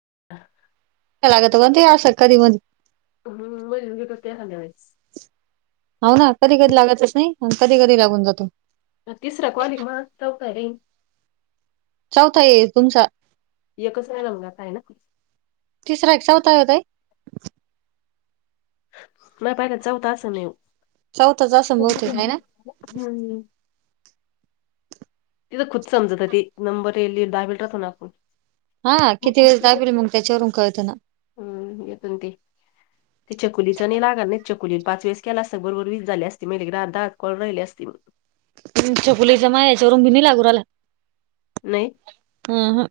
[unintelligible] सगळ्यांनातवन आसंकाधी म्ह हम्मं मग तर ते हल्यास हो ना, कधी कधी लागतच नाही ना, कधी कधी लागून जातो. तिसरा कॉल्लिंग मं चौत्ताये. चौथा ये तुमचा हे कसं हाय, रंगात आहे ना? तिसरा एक सौता यो ताई. म पयाला चौथा असण यो. चौथाच असलं बहुतेक हायना? तिथ खुद समजत ती नंबर येली दहा [unintelligible] टाकु ना आपण हा किती हम्म वेळेस दाबल मग त्याच्यावरून कळत ना. येतो ना ते ते छकुलीचा नाही लागणा नाही च कुली पाच वेळेस केला असतं बरोबर वीस झाले असते, मग दहा दहा कॉल राहिले असते मग. हं छकुलीचा माझ्या याच्यावरूनभी नाही लागून राहीला. हम्म हं.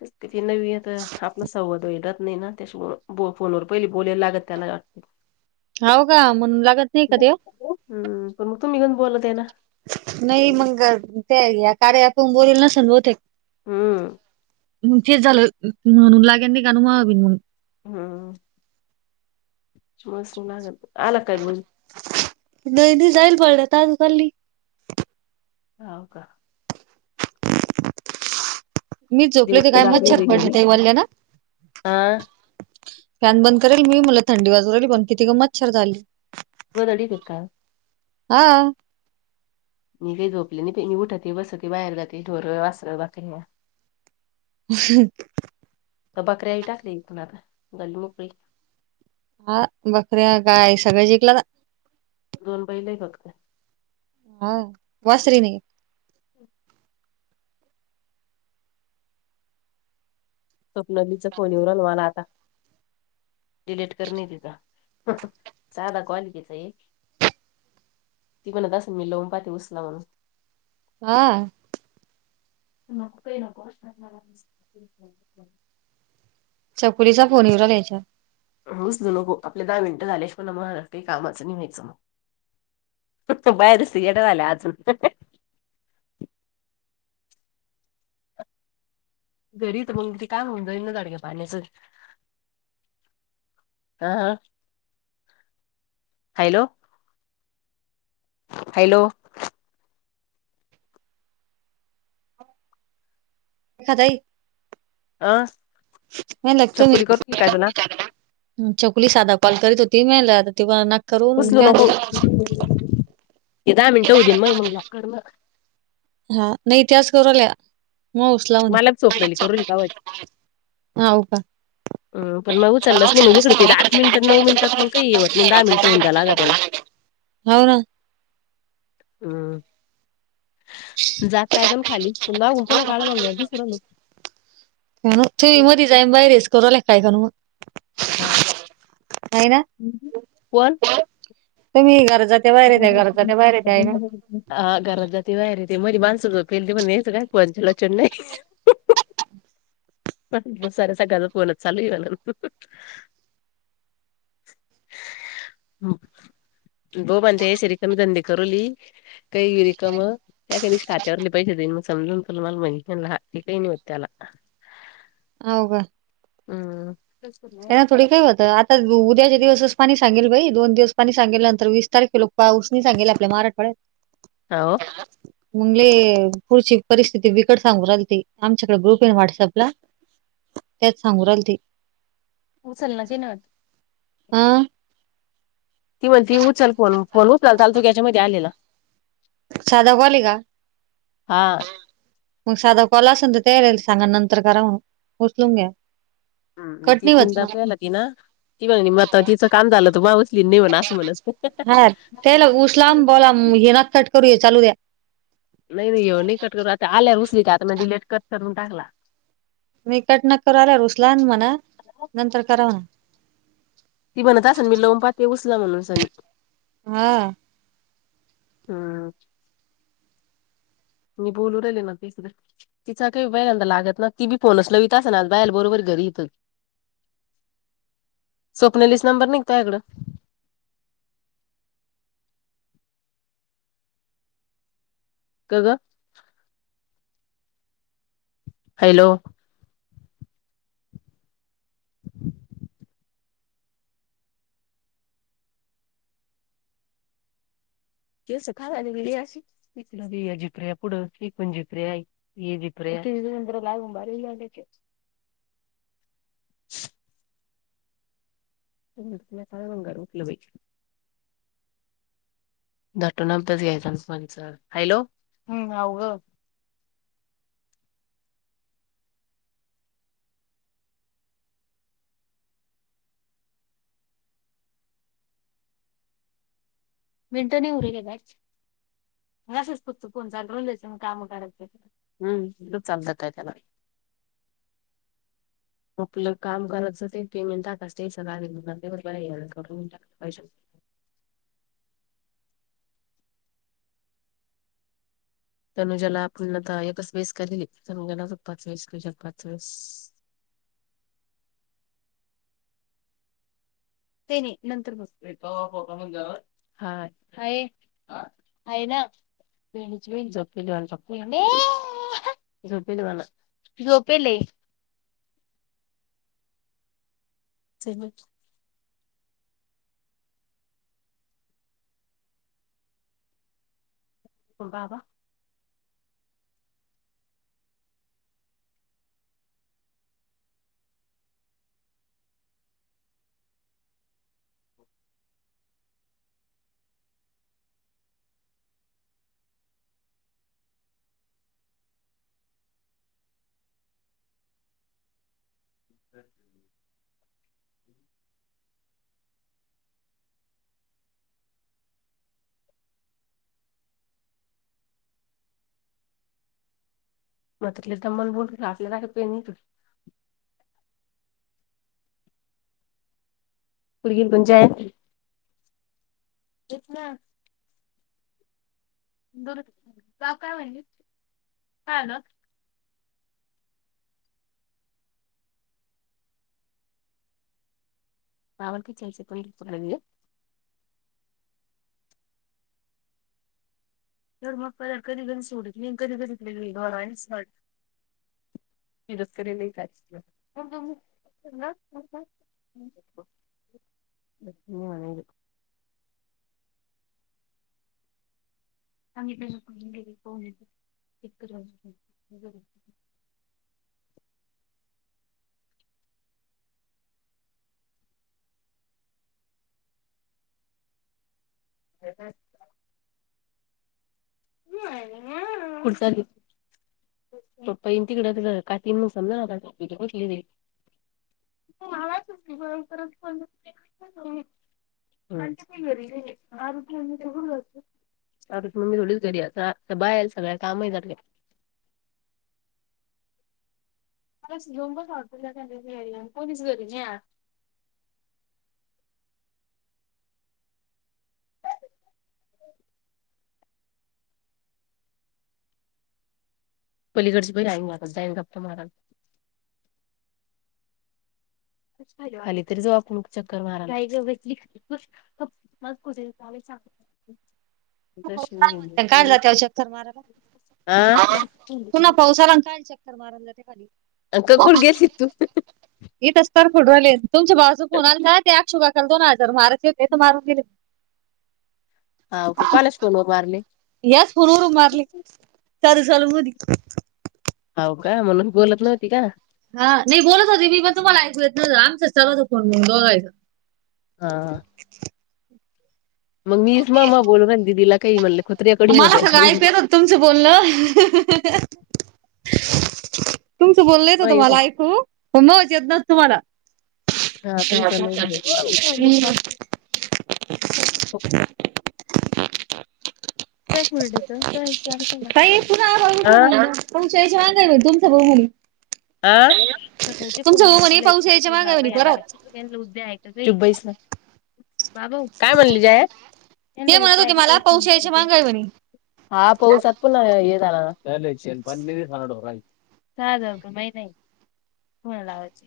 तेच ती नवी आता आपला संवाद वगैरे रहात नाही ना त्याच्या फोनवर पहिली बोलायला लागत त्यालाही वाटते. होव का म्हणून लागत नाही का ते? तुम्हीहुन बोलत आहे ना? नाही मग ते या कार्यातुन बोलल नसल बहुतेक. हम्म. तेच झालं म्हणून लागे नाही [unintelligible] म्हणून मग हा. तुम्हाला सुन [unintelligible] आल का काय [unintelligible] नाही नाही जाईल पडला ताज खल्ली हो का? मी झोपले ते दिवसभर काय जात नाही मच्छर बाई पडले घरी त्याईवाल्या ना हा फॅन बंद करेल मी मला थंडी वाजू राहिली पण किती ग मच्छर झाली. [unintelligible] हा. मी काही झोपले नाही बाई. मी उठते, बसते, बाहेर जाते. ढोर, वासर बाकी [unintelligible] तर बकऱ्या बी टाकले वीकुन आता झाली मोकळी. हा बकऱ्या काय सगळं विकलं ना दोन बैल हाय फक्त. हा वासरे नाही? हम्म. स्वप्नालीचा फोन येऊ राहिला मला आता. डिलीट करणे तिचां साधा क्वालिटीचा एक ती म्हणत असण मी लावुन पाहती उसनं म्हणून. हा. नको काही नको असत्यात मला [unintelligible] छकुलीचा फोन येऊ राहिला यांच्यावर. उचलु नको आपले दहा मिनिटं झाल्या शिवाय ना मग काही कामाचं नाही व्हायचं मग. ते बघ तो बाहेरच येडा झाला अजून घरी तर मग किती काय होऊन जाई ना जाडग्या पाण्याचं. हा, हा हॅलो. हॅलो. खा ताई अं नाही लगतो मी छकुली साधा कॉल करीत होत ती [unintelligible] उचलू त्या नको हे दहा मिनिटं होऊ दे मग न लाव. हा नाही त्याच करू राहिल्या. मग उचला मलाक चोपडली करू कावाज हा. हो का? हम पण मग उचललंच नाही मग इकडे ते आठ मिनिटं नऊ मिनिटात मग काही येवत नाही दहा मिनिटं [unintelligible] होऊन द्या लागा होव ना. हम्म जात काय पण खाली पण नाव [unintelligible] काळ [unintelligible] काण तु म र जाईम बा रेस कर ललेखा ए खन मग हा आहे ना कोण त मी गरज हा घरज जात वय र ते मदी माणस झोपेल ते पण पयचं काय पण लचण नाही सऱ्या सकाळ तर फोन चालूला [unintelligible] बो म्हते सर कमी धंदे करूली काही रकम त्या ख त्यावरले पैसे देईन मग समजून त तूला मी म्हणली हा काही नाही होते त्याला होव का हम्म त्यांना थोडी काय होतं आता उद्याच्या दिवसच पाणी सांगेल बाई दोन दिवस पानी सांगल्या नंतर वीस तारखे लोक पाऊसनी सांगेले आपल्या मराठवाड्यात हो मगली पुढची परिस्थिती बिकड सांगू रालते आमच्याकडे ग्रुप आहे व्हॉट्सअपला त्याच सांगू रालते उचल की नाही आ ती म्हण त उचचाल फ फोन उचलाल चाल तू याच्यामध्ये आलेला साध कॉल का हा मग साधा कॉल असेून तर तया रा येईल सांगा नंतर करा उचलून घ्या हम् कट ती नाही होत तीनदा ना पला कि ना ती म्हण म तिचं कान झालं त मा उचली नाही म्ह असं म्हणत ते ल उसलाम बोला हेना चट करूया चालू द्या नाही नाही निकट करू आता आल्या रुसली का आ म डलेट कर करून टाकला मी कट न कर आल्या रुसलान म्हणा नंतर कराव ना ती म्हणत असेन मी लोमपाते उसला म्हणून सनी हा हम् मी बोलू राहिले ना ते सु तिचा काही बयलांदा लागत ना ती बी फोनच लवता अस ना बाल बरोबर कररी त स्वप्नलिस् नंबर निघतोकडं का ग हॅलो स खा जिप्रिया पुढं एकण जिप्रे जिप्रे तीस पंदरा लाग उबारी लालेचे तुला साळ बंगार उपल वयची दटो नतच यायचं फच हॅलो ग [unintelligible] मिनटो नाही उरायल काय मेसेज पुरत फोन चालू राहू द्यायचा मग काम करायचप चालत काय त्याला [unintelligible] आपलं काम करात अस ते पेमट ज अस ते सगळं करून [unintelligible] तनुजा ला आपण आता एकच बेस केली तनुज्याला सग पाच वेस क जग पाच वेळेस [unintelligible] ते नाही नंतर बस हा अईना पीडची वीचो पिलवाल र त झपेलेवाला त झोपेले स म बाबा... अम्... मग तिथले तर मन बोलला आपल्याला का प नाही तु... पुढ पंचायत... दु जा काय म्हणज काय आलं मावक चचे तोणप क आहे तर मग कधी कधी सोडत नाही कधी कधी घर आहेट रस्करी काय... व [inaudible] चांगली पाहिजे [unintelligible] [unintelligible] पपई तिकड का तीन म सम नाली... म आवाचच बरं परच पण... म... घरी बाहे सगळ्या कामही झा... घेऊन ब त्यां कोणीच घरी नाही या.... [inaudible] [inaudible] पलीकडची प राई मारत जाईन गप्पा मारा... खाली तरी झोप चक्कर मारा... हो.... हो काय म्हणत काढला त्या शक्कर माराला.... पुन्हा आ पावसाला काल चक्कर माराय ज... क कुठ गेलती तू येतच तर... ले तुमच्या भावच फोन आणि ते अक्षशुकाल दोन हजार मारत य होते तर मारून गेले... हाव का कोणाच्या फोनवर मारले याच फोनवरून मारले चालू लू मी... हो का म्हणून बोलत नव्हती का.. हा नाही बोलत होते मी पण तुम्हाला ऐकू येत ना आमचं चालल फोनण बघायचं हा.. मग मीच मग मग बोलू राहिली दिदीला काही म्हणलं कुत्रे रेकॉर्डिंग होते मला सग याच्यामध्ये ऐक तुमचं बोललं... [inaudible] तुमचं बोलण येत होत मला ऐकू मग येत ना तुम्हाला... हा ह तुमचं नाव हम्... एक... का वडच... काय पुन्हा आघितलं म्हला पण शची वांगा तुमचं ब म्हली... अ सकाळ प भाऊ म्हणे पाऊस यायच्या मागं आहे बाबा म्हणे या परत उ्याका.. ह... बाबा काय बोलली जाय... ते म्हणत होते मला पाऊस यायच्या मागं आहे म्हणे हा पऊ सत्प... नाही कणालावायचं...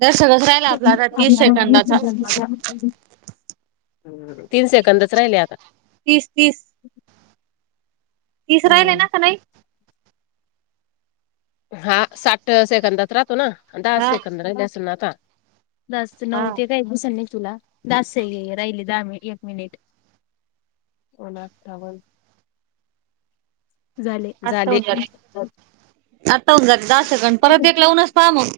दर सगळंच राहिला आपला आता तीस सेकंदाचा न... तीन सेकंदच राहिले आता... तीस तीस.... तिस राहिल आहे ना हम्म का नाही... हा साठ सेकंदात रातो ना दहा हा सेकंद रा अस ना आता... दास नऊ हा ते काही दिसल नाही तुला दास राहिले दहा मि एक मिनिट... अ सावून... झाले झाले आत्ताऊन झाले दहा सेकंड परत एक लावूनच पहा मग